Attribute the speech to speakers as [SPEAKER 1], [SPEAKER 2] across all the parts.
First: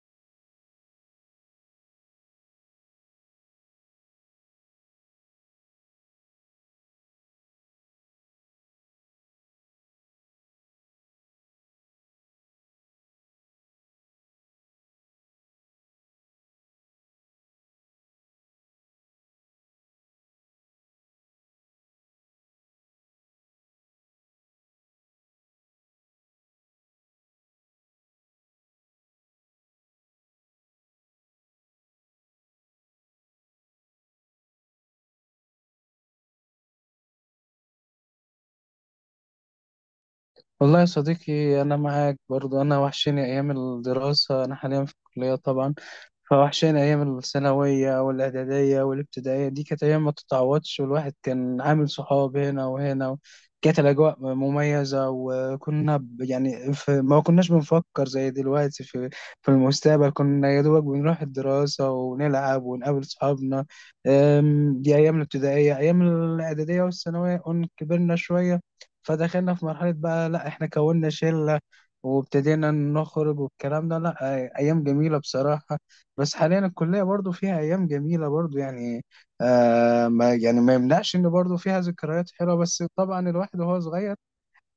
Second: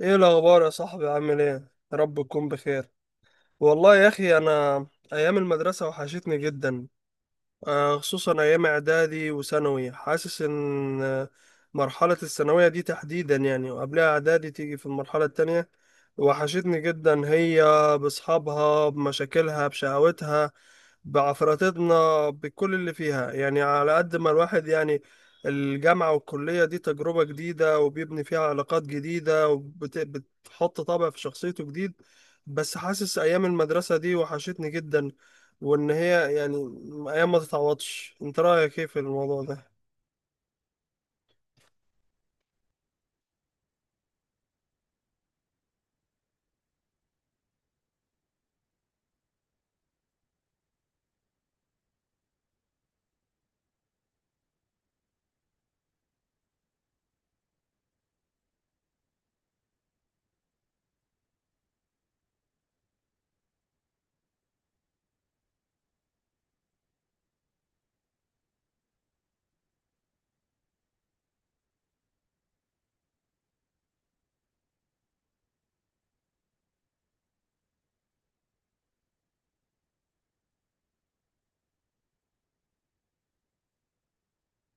[SPEAKER 1] ايه الاخبار يا صاحبي؟ عامل ايه؟ يا رب تكون بخير. والله يا اخي، انا ايام المدرسه وحشتني جدا. خصوصا أيام إعدادي وثانوي، حاسس إن مرحلة الثانوية دي تحديدا، يعني وقبلها إعدادي تيجي في المرحلة التانية. وحشتني جدا هي، بأصحابها بمشاكلها بشقاوتها بعفراتنا بكل اللي فيها، يعني على قد ما الواحد يعني الجامعة والكلية دي تجربة جديدة وبيبني فيها علاقات جديدة وبتحط طابع في شخصيته جديد. بس حاسس أيام المدرسة دي وحشتني جدا، وان هي يعني ايام ما تتعوضش. انت رايك ايه في الموضوع ده؟
[SPEAKER 2] والله يا صديقي أنا معاك برضو. أنا وحشني أيام الدراسة. أنا حاليا في الكلية طبعا، فوحشاني أيام الثانوية والإعدادية والابتدائية. دي كانت أيام ما تتعوضش، والواحد كان عامل صحاب هنا وهنا و... كانت الأجواء مميزة. يعني في ما كناش بنفكر زي دلوقتي في في المستقبل. كنا يا دوبك بنروح الدراسة ونلعب ونقابل صحابنا. دي أيام الابتدائية. أيام الإعدادية والثانوية كبرنا شوية، فدخلنا في مرحلة بقى لأ، إحنا كوننا شلة وابتدينا نخرج والكلام ده. لأ، أيام جميلة بصراحة. بس حاليا الكلية برضو فيها أيام جميلة برضو يعني. آه، ما يعني ما يمنعش إن برضو فيها ذكريات حلوة، بس طبعا الواحد وهو صغير.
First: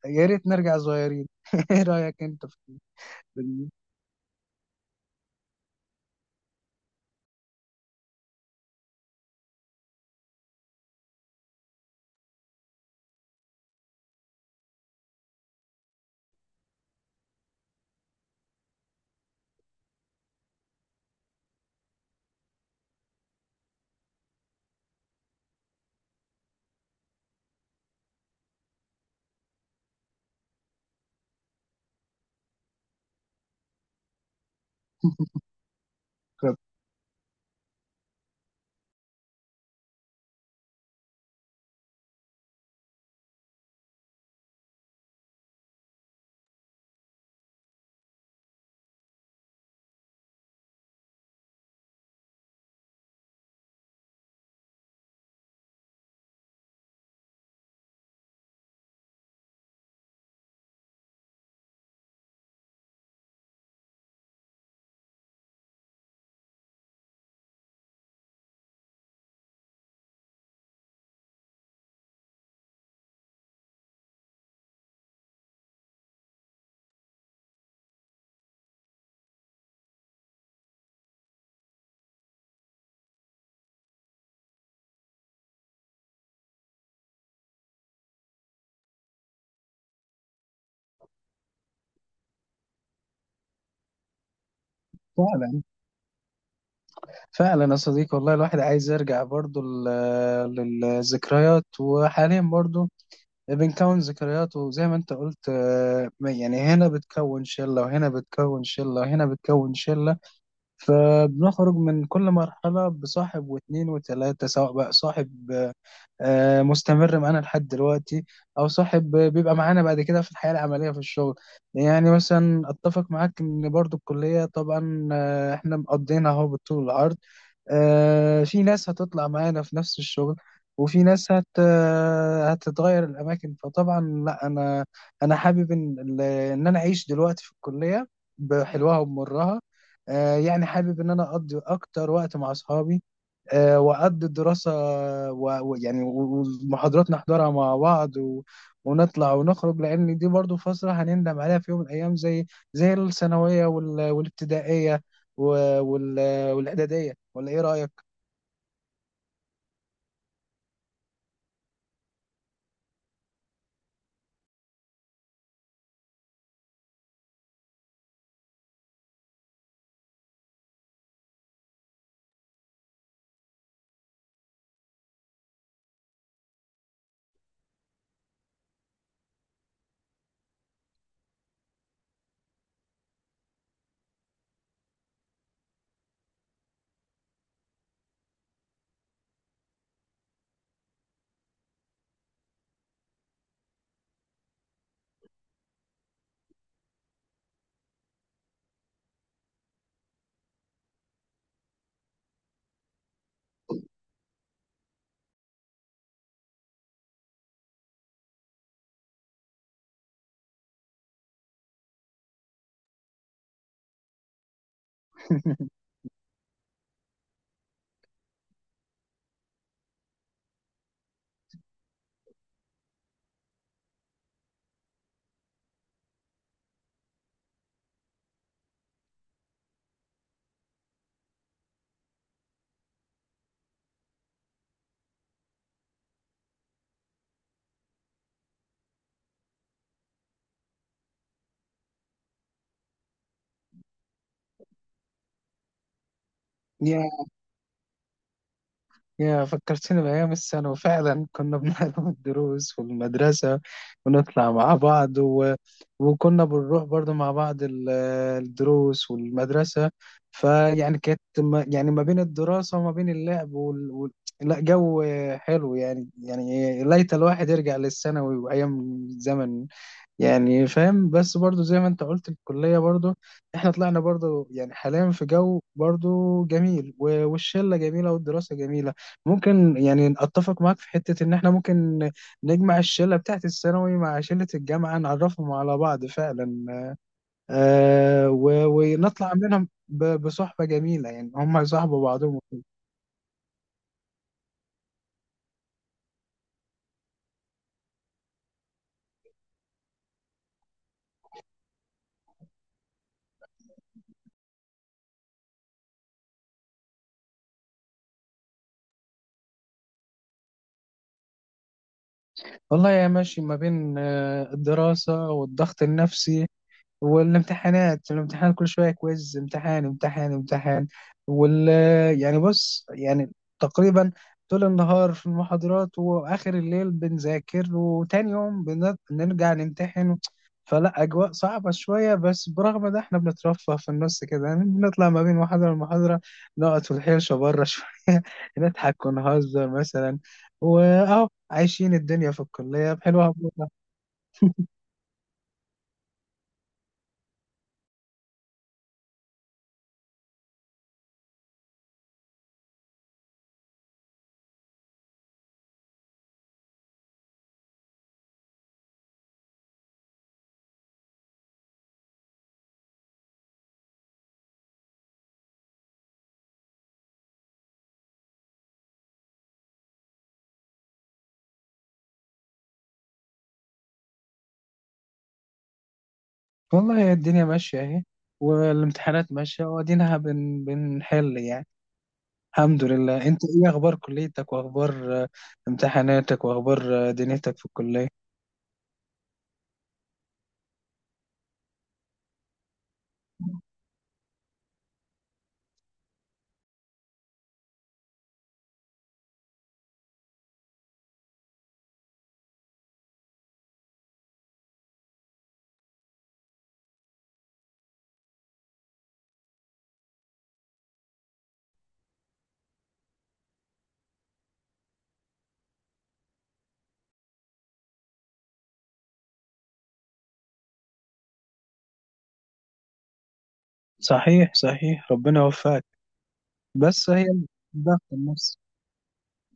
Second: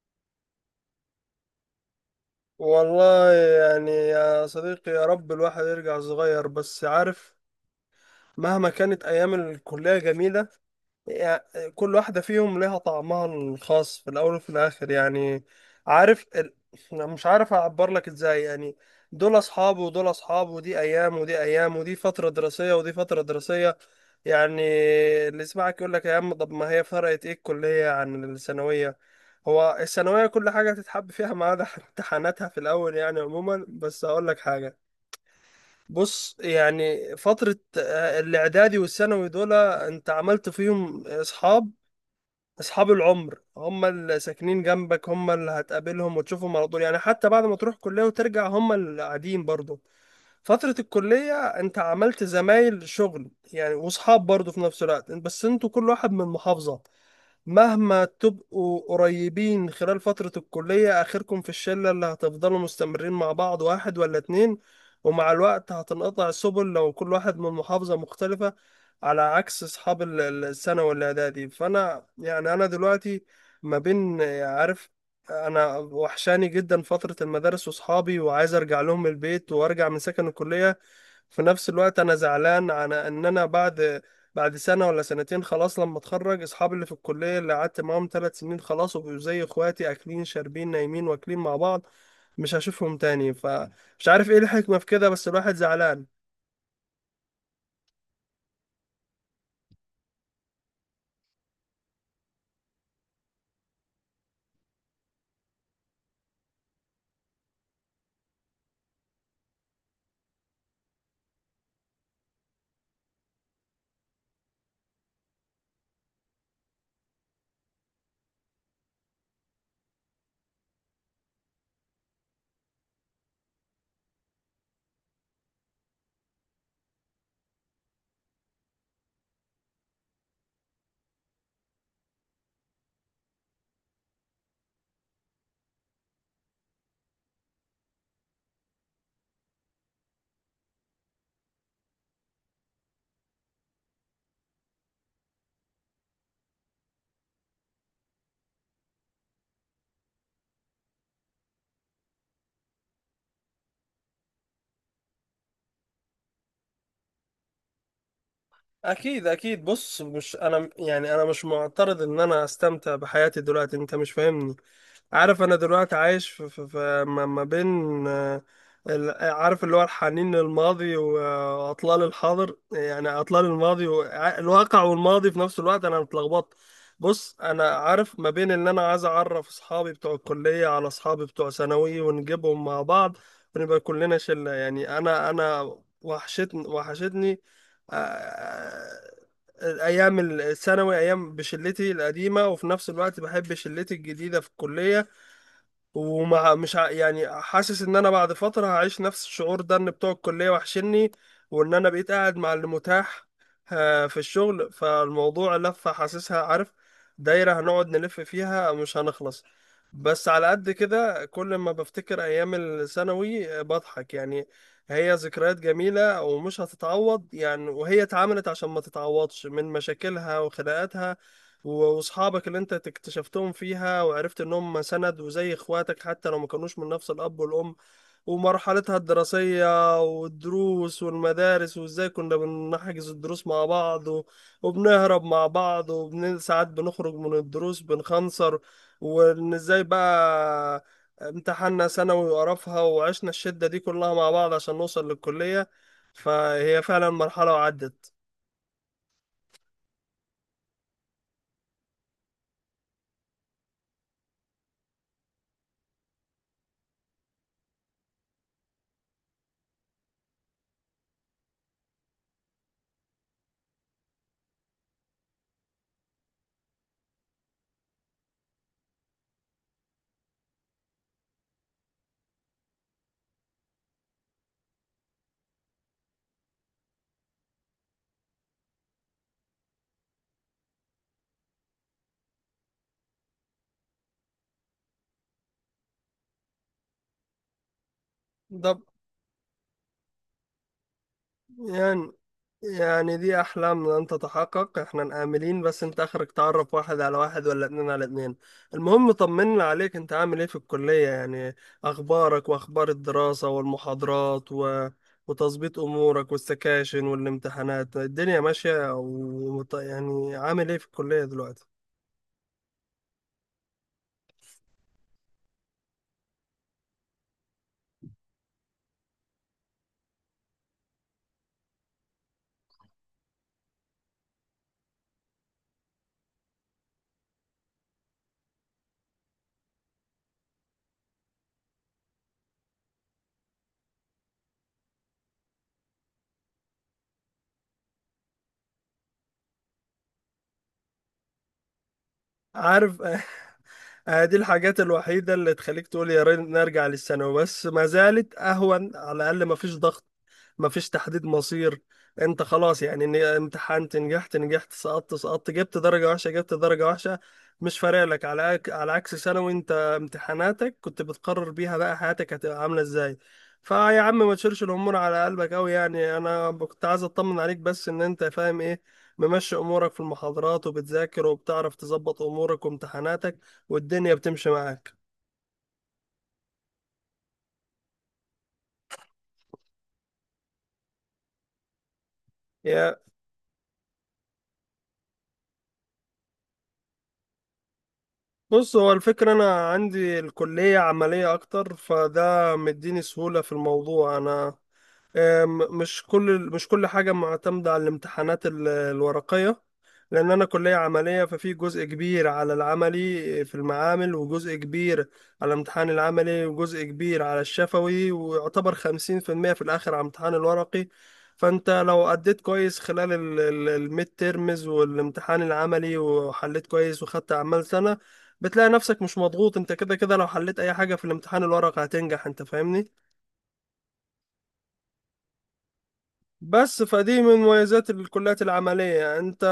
[SPEAKER 2] يا ريت نرجع صغيرين. إيه رأيك أنت في
[SPEAKER 1] والله
[SPEAKER 2] الفكرة؟
[SPEAKER 1] يعني يا صديقي، يا رب الواحد يرجع صغير، بس عارف، مهما كانت ايام الكليه جميله يعني، كل واحده فيهم ليها طعمها الخاص في الاول وفي الاخر. يعني عارف أنا مش عارف اعبر لك ازاي. يعني دول اصحاب ودول اصحاب ودي ايام ودي ايام ودي فتره دراسيه ودي فتره دراسيه. يعني اللي يسمعك يقول لك: يا عم، طب ما هي فرقت ايه الكليه عن الثانويه؟ هو الثانوية كل حاجة تتحب فيها ما عدا امتحاناتها في الأول، يعني عموما. بس هقول لك حاجة، بص يعني فترة الإعدادي والثانوي، دول أنت عملت فيهم أصحاب. أصحاب العمر هم اللي ساكنين جنبك، هم اللي هتقابلهم وتشوفهم على طول، يعني حتى بعد ما تروح كلية وترجع هم اللي قاعدين برضه. فترة الكلية أنت عملت زمايل شغل يعني، وأصحاب برضه في نفس الوقت، بس أنتوا كل واحد من محافظة. مهما تبقوا قريبين خلال فترة الكلية، آخركم في الشلة اللي هتفضلوا مستمرين مع بعض واحد ولا اتنين. ومع الوقت هتنقطع السبل لو كل واحد من محافظة مختلفة، على عكس أصحاب الثانوي والإعدادي. فأنا يعني أنا دلوقتي ما بين، عارف، أنا وحشاني جدا فترة المدارس وأصحابي، وعايز أرجع لهم البيت وأرجع من سكن الكلية. في نفس الوقت انا زعلان على ان انا بعد سنه ولا سنتين خلاص لما اتخرج، اصحابي اللي في الكليه اللي قعدت معاهم 3 سنين خلاص وبقوا زي اخواتي، اكلين شاربين نايمين واكلين مع بعض، مش هشوفهم تاني. فمش عارف ايه الحكمه في كده، بس الواحد
[SPEAKER 2] فعلا،
[SPEAKER 1] زعلان.
[SPEAKER 2] فعلا يا صديقي، والله الواحد عايز يرجع برضو للذكريات. وحاليا برضو بنكون ذكريات، وزي ما أنت قلت آه، يعني هنا بتكون شلة وهنا بتكون شلة وهنا بتكون شلة، فبنخرج من كل مرحلة بصاحب واتنين وتلاتة. سواء بقى صاحب آه، مستمر معانا لحد دلوقتي، أو صاحب بيبقى معانا بعد كده في الحياة العملية في الشغل. يعني مثلا أتفق معاك إن برضو الكلية طبعا آه، إحنا مقضينها أهو بالطول والعرض. آه، في ناس هتطلع معانا في نفس الشغل، وفي ناس هت آه، هتتغير الأماكن. فطبعا لا، أنا حابب إن أنا أعيش دلوقتي في الكلية بحلوها ومرها. آه، يعني حابب ان انا اقضي اكتر وقت مع اصحابي، آه، وأقضي الدراسة و- ويعني و- والمحاضرات نحضرها مع بعض و... ونطلع ونخرج، لأن دي برضو فترة هنندم عليها في يوم من الأيام، زي زي الثانوية والابتدائية و... وال... والإعدادية. ولا إيه رأيك؟
[SPEAKER 1] اكيد اكيد. بص، مش انا يعني، انا مش معترض ان انا استمتع بحياتي دلوقتي، انت مش فاهمني. عارف، انا دلوقتي عايش في ما بين آه، عارف، اللي هو الحنين للماضي واطلال الحاضر، يعني اطلال الماضي والواقع والماضي في نفس الوقت. انا متلخبط. بص انا عارف، ما بين ان انا عايز اعرف اصحابي بتوع الكلية على اصحابي بتوع ثانوي ونجيبهم مع بعض ونبقى كلنا شلة. يعني انا وحشتني وحشتني آه، الايام الثانوي، ايام بشلتي القديمه، وفي نفس الوقت بحب شلتي الجديده في الكليه. ومع مش ع... يعني حاسس ان انا بعد فترة هعيش نفس الشعور ده، ان بتوع الكلية وحشني، وان انا بقيت قاعد مع اللي متاح في الشغل. فالموضوع لفة حاسسها، عارف، دايرة هنقعد نلف فيها مش هنخلص. بس على قد كده، كل ما بفتكر ايام الثانوي بضحك يعني. هي ذكريات جميلة ومش هتتعوض يعني، وهي اتعملت عشان ما تتعوضش، من مشاكلها وخناقاتها، واصحابك اللي انت اكتشفتهم فيها وعرفت ان هم سند وزي اخواتك حتى لو ما كانوش من نفس الاب والام، ومرحلتها الدراسيه والدروس والمدارس، وازاي كنا بنحجز الدروس مع بعض وبنهرب مع بعض، ساعات بنخرج من الدروس بنخنصر. وان ازاي بقى امتحاننا ثانوي وقرفها، وعشنا الشده دي كلها مع بعض عشان نوصل للكليه. فهي فعلا مرحله وعدت.
[SPEAKER 2] يا، فكرتني بأيام الثانوي فعلا. كنا بنحضر الدروس والمدرسة ونطلع مع بعض و... وكنا بنروح برضو مع بعض الدروس والمدرسة. فيعني كانت ما... يعني ما بين الدراسة وما بين اللعب لا، جو حلو يعني. يعني ليت الواحد يرجع للثانوي وأيام زمن. يعني فاهم، بس برضو زي ما انت قلت الكلية برضو احنا طلعنا برضو يعني حاليا في جو برضو جميل والشلة جميلة والدراسة جميلة. ممكن يعني اتفق معاك في حتة ان احنا ممكن نجمع الشلة بتاعت الثانوي مع شلة الجامعة، نعرفهم على بعض فعلا. آه، و...
[SPEAKER 1] ده
[SPEAKER 2] ونطلع منهم بصحبة جميلة يعني، هم يصاحبوا
[SPEAKER 1] يعني
[SPEAKER 2] بعضهم.
[SPEAKER 1] يعني دي أحلام لن تتحقق، احنا آملين، بس انت آخرك تعرف واحد على واحد ولا اتنين على اتنين. المهم طمنا عليك، انت عامل ايه في الكلية يعني؟ أخبارك وأخبار الدراسة والمحاضرات وتظبيط أمورك والسكاشن والامتحانات، الدنيا ماشية يعني عامل ايه في الكلية دلوقتي؟
[SPEAKER 2] والله يا ماشي، ما بين آه، الدراسة والضغط النفسي والامتحانات. الامتحان كل شوية، كويز، امتحان امتحان امتحان. وال... يعني بص يعني تقريبا طول النهار في المحاضرات، وآخر الليل بنذاكر، وتاني يوم بنرجع نمتحن. فلا، أجواء صعبة شوية، بس برغم ده احنا بنترفه في النص كده يعني. بنطلع ما بين محاضرة لمحاضرة، نقعد في الحيشة بره شوية، نضحك ونهزر مثلا، وأهو عايشين الدنيا في الكلية
[SPEAKER 1] عارف
[SPEAKER 2] بحلوها.
[SPEAKER 1] دي الحاجات الوحيدة اللي تخليك تقول يا ريت نرجع للثانوي، بس ما زالت أهون. على الأقل ما فيش ضغط، مفيش تحديد مصير. انت خلاص يعني ان امتحنت، نجحت نجحت، سقطت سقطت، جبت درجة وحشة جبت درجة وحشة، مش فارق لك. على على عكس ثانوي، انت امتحاناتك كنت بتقرر بيها بقى حياتك هتبقى عاملة ازاي. فيا عم، ما تشيلش الامور على قلبك قوي يعني. انا كنت عايز اطمن عليك، بس ان انت فاهم ايه، ممشي امورك في المحاضرات وبتذاكر وبتعرف تظبط امورك وامتحاناتك، والدنيا بتمشي معاك.
[SPEAKER 2] والله هي الدنيا ماشية اهي، والامتحانات ماشية وادينها بنحل يعني. الحمد
[SPEAKER 1] يا
[SPEAKER 2] لله. انت ايه اخبار كليتك واخبار آه، امتحاناتك واخبار آه، دنيتك في الكلية؟
[SPEAKER 1] بص، هو الفكرة أنا عندي الكلية عملية أكتر، فده مديني سهولة في الموضوع. أنا مش كل حاجة معتمدة على الامتحانات الورقية، لأن أنا كلية عملية. ففي جزء كبير على العملي في المعامل، وجزء كبير على الامتحان العملي، وجزء كبير على الشفوي، ويعتبر 50% في الآخر على الامتحان الورقي. فأنت لو أديت كويس خلال الميد تيرمز والامتحان العملي وحليت كويس وخدت أعمال سنة، بتلاقي نفسك مش مضغوط. أنت كده كده لو حليت أي حاجة في الامتحان الورقي هتنجح. أنت فاهمني؟
[SPEAKER 2] صحيح، صحيح، ربنا يوفقك.
[SPEAKER 1] بس
[SPEAKER 2] بس
[SPEAKER 1] فدي
[SPEAKER 2] هي
[SPEAKER 1] من مميزات
[SPEAKER 2] الضغط
[SPEAKER 1] الكليات
[SPEAKER 2] النفسي.
[SPEAKER 1] العملية. انت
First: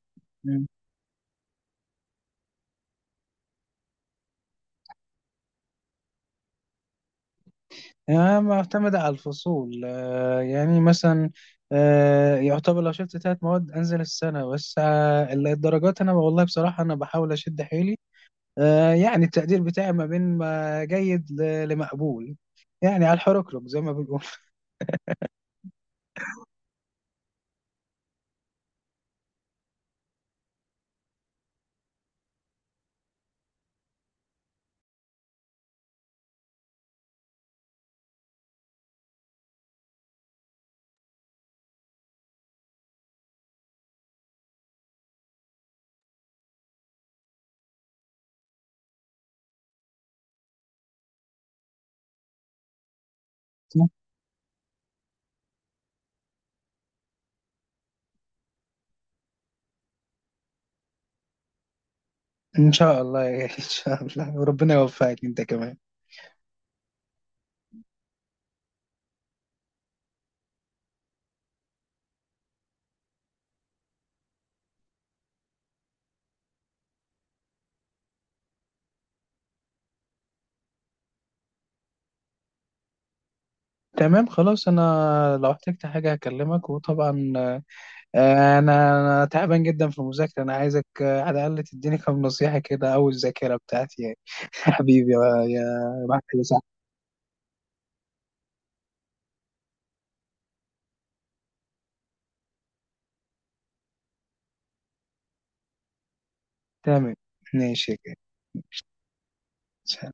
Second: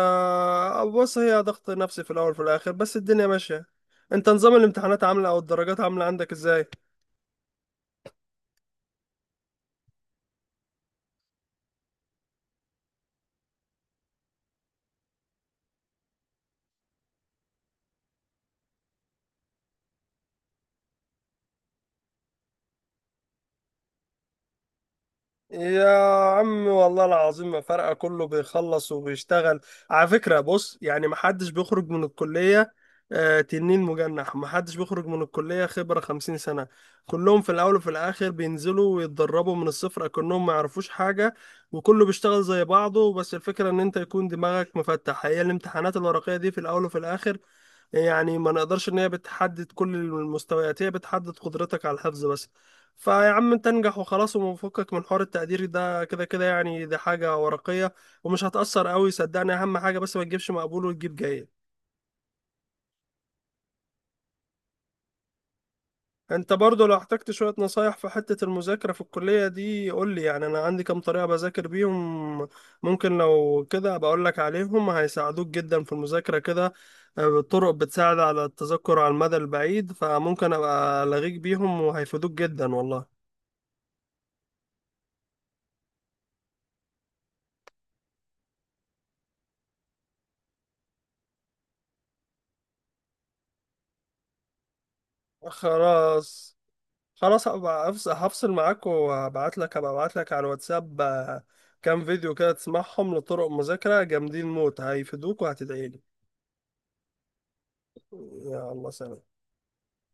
[SPEAKER 2] مم.
[SPEAKER 1] بص، هي ضغط نفسي في الاول وفي الاخر، بس الدنيا ماشية. انت نظام الامتحانات عاملة او الدرجات عاملة عندك ازاي؟
[SPEAKER 2] يعني معتمدة على الفصول. آه، يعني مثلا آه، يعتبر لو شفت 3 مواد انزل السنة. بس آه، الدرجات انا والله بصراحة انا بحاول اشد حيلي. آه، يعني التقدير بتاعي ما بين ما جيد لمقبول، يعني على الحركرك زي ما بيقولوا.
[SPEAKER 1] يا عم والله العظيم ما فارقة، كله بيخلص وبيشتغل. على فكرة بص يعني محدش بيخرج من الكلية تنين مجنح، محدش بيخرج من الكلية خبرة 50 سنة. كلهم في الأول وفي الآخر بينزلوا ويتدربوا من الصفر كأنهم ما يعرفوش حاجة، وكله بيشتغل زي بعضه. بس الفكرة إن أنت يكون دماغك مفتح. هي الامتحانات الورقية دي في الأول وفي الآخر، يعني ما نقدرش ان هي بتحدد كل المستويات، هي بتحدد قدرتك على الحفظ بس. فيا عم انت انجح وخلاص، وفكك من حوار التقدير ده. كده كده يعني دي حاجة ورقية، ومش هتأثر قوي، صدقني. اهم حاجة بس ما تجيبش مقبول وتجيب جيد.
[SPEAKER 2] ان شاء الله يا- ان شاء الله، وربنا يوفقك انت كمان.
[SPEAKER 1] انت برضو لو احتجت شوية نصايح في حتة المذاكرة في الكلية دي قول لي. يعني انا عندي كام طريقة بذاكر بيهم، ممكن لو كده بقول لك عليهم هيساعدوك جدا في المذاكرة كده. طرق بتساعد على التذكر على المدى البعيد، فممكن ابقى الغيك بيهم وهيفيدوك جدا والله.
[SPEAKER 2] تمام، خلاص. انا لو احتجت حاجه هكلمك. وطبعا آه، أنا تعبان جدا في المذاكره. انا عايزك آه، على الاقل تديني كام نصيحه كده، او الذاكره بتاعتي يعني. حبيبي يا، يا، يا
[SPEAKER 1] خلاص
[SPEAKER 2] صاحبي.
[SPEAKER 1] خلاص، هبقى هفصل معاك، وهبعت لك هبقى ابعت لك على الواتساب كام فيديو كده تسمعهم لطرق مذاكرة جامدين موت، هيفيدوك وهتدعي لي.
[SPEAKER 2] تمام، ماشي
[SPEAKER 1] يلا سلام.
[SPEAKER 2] كده.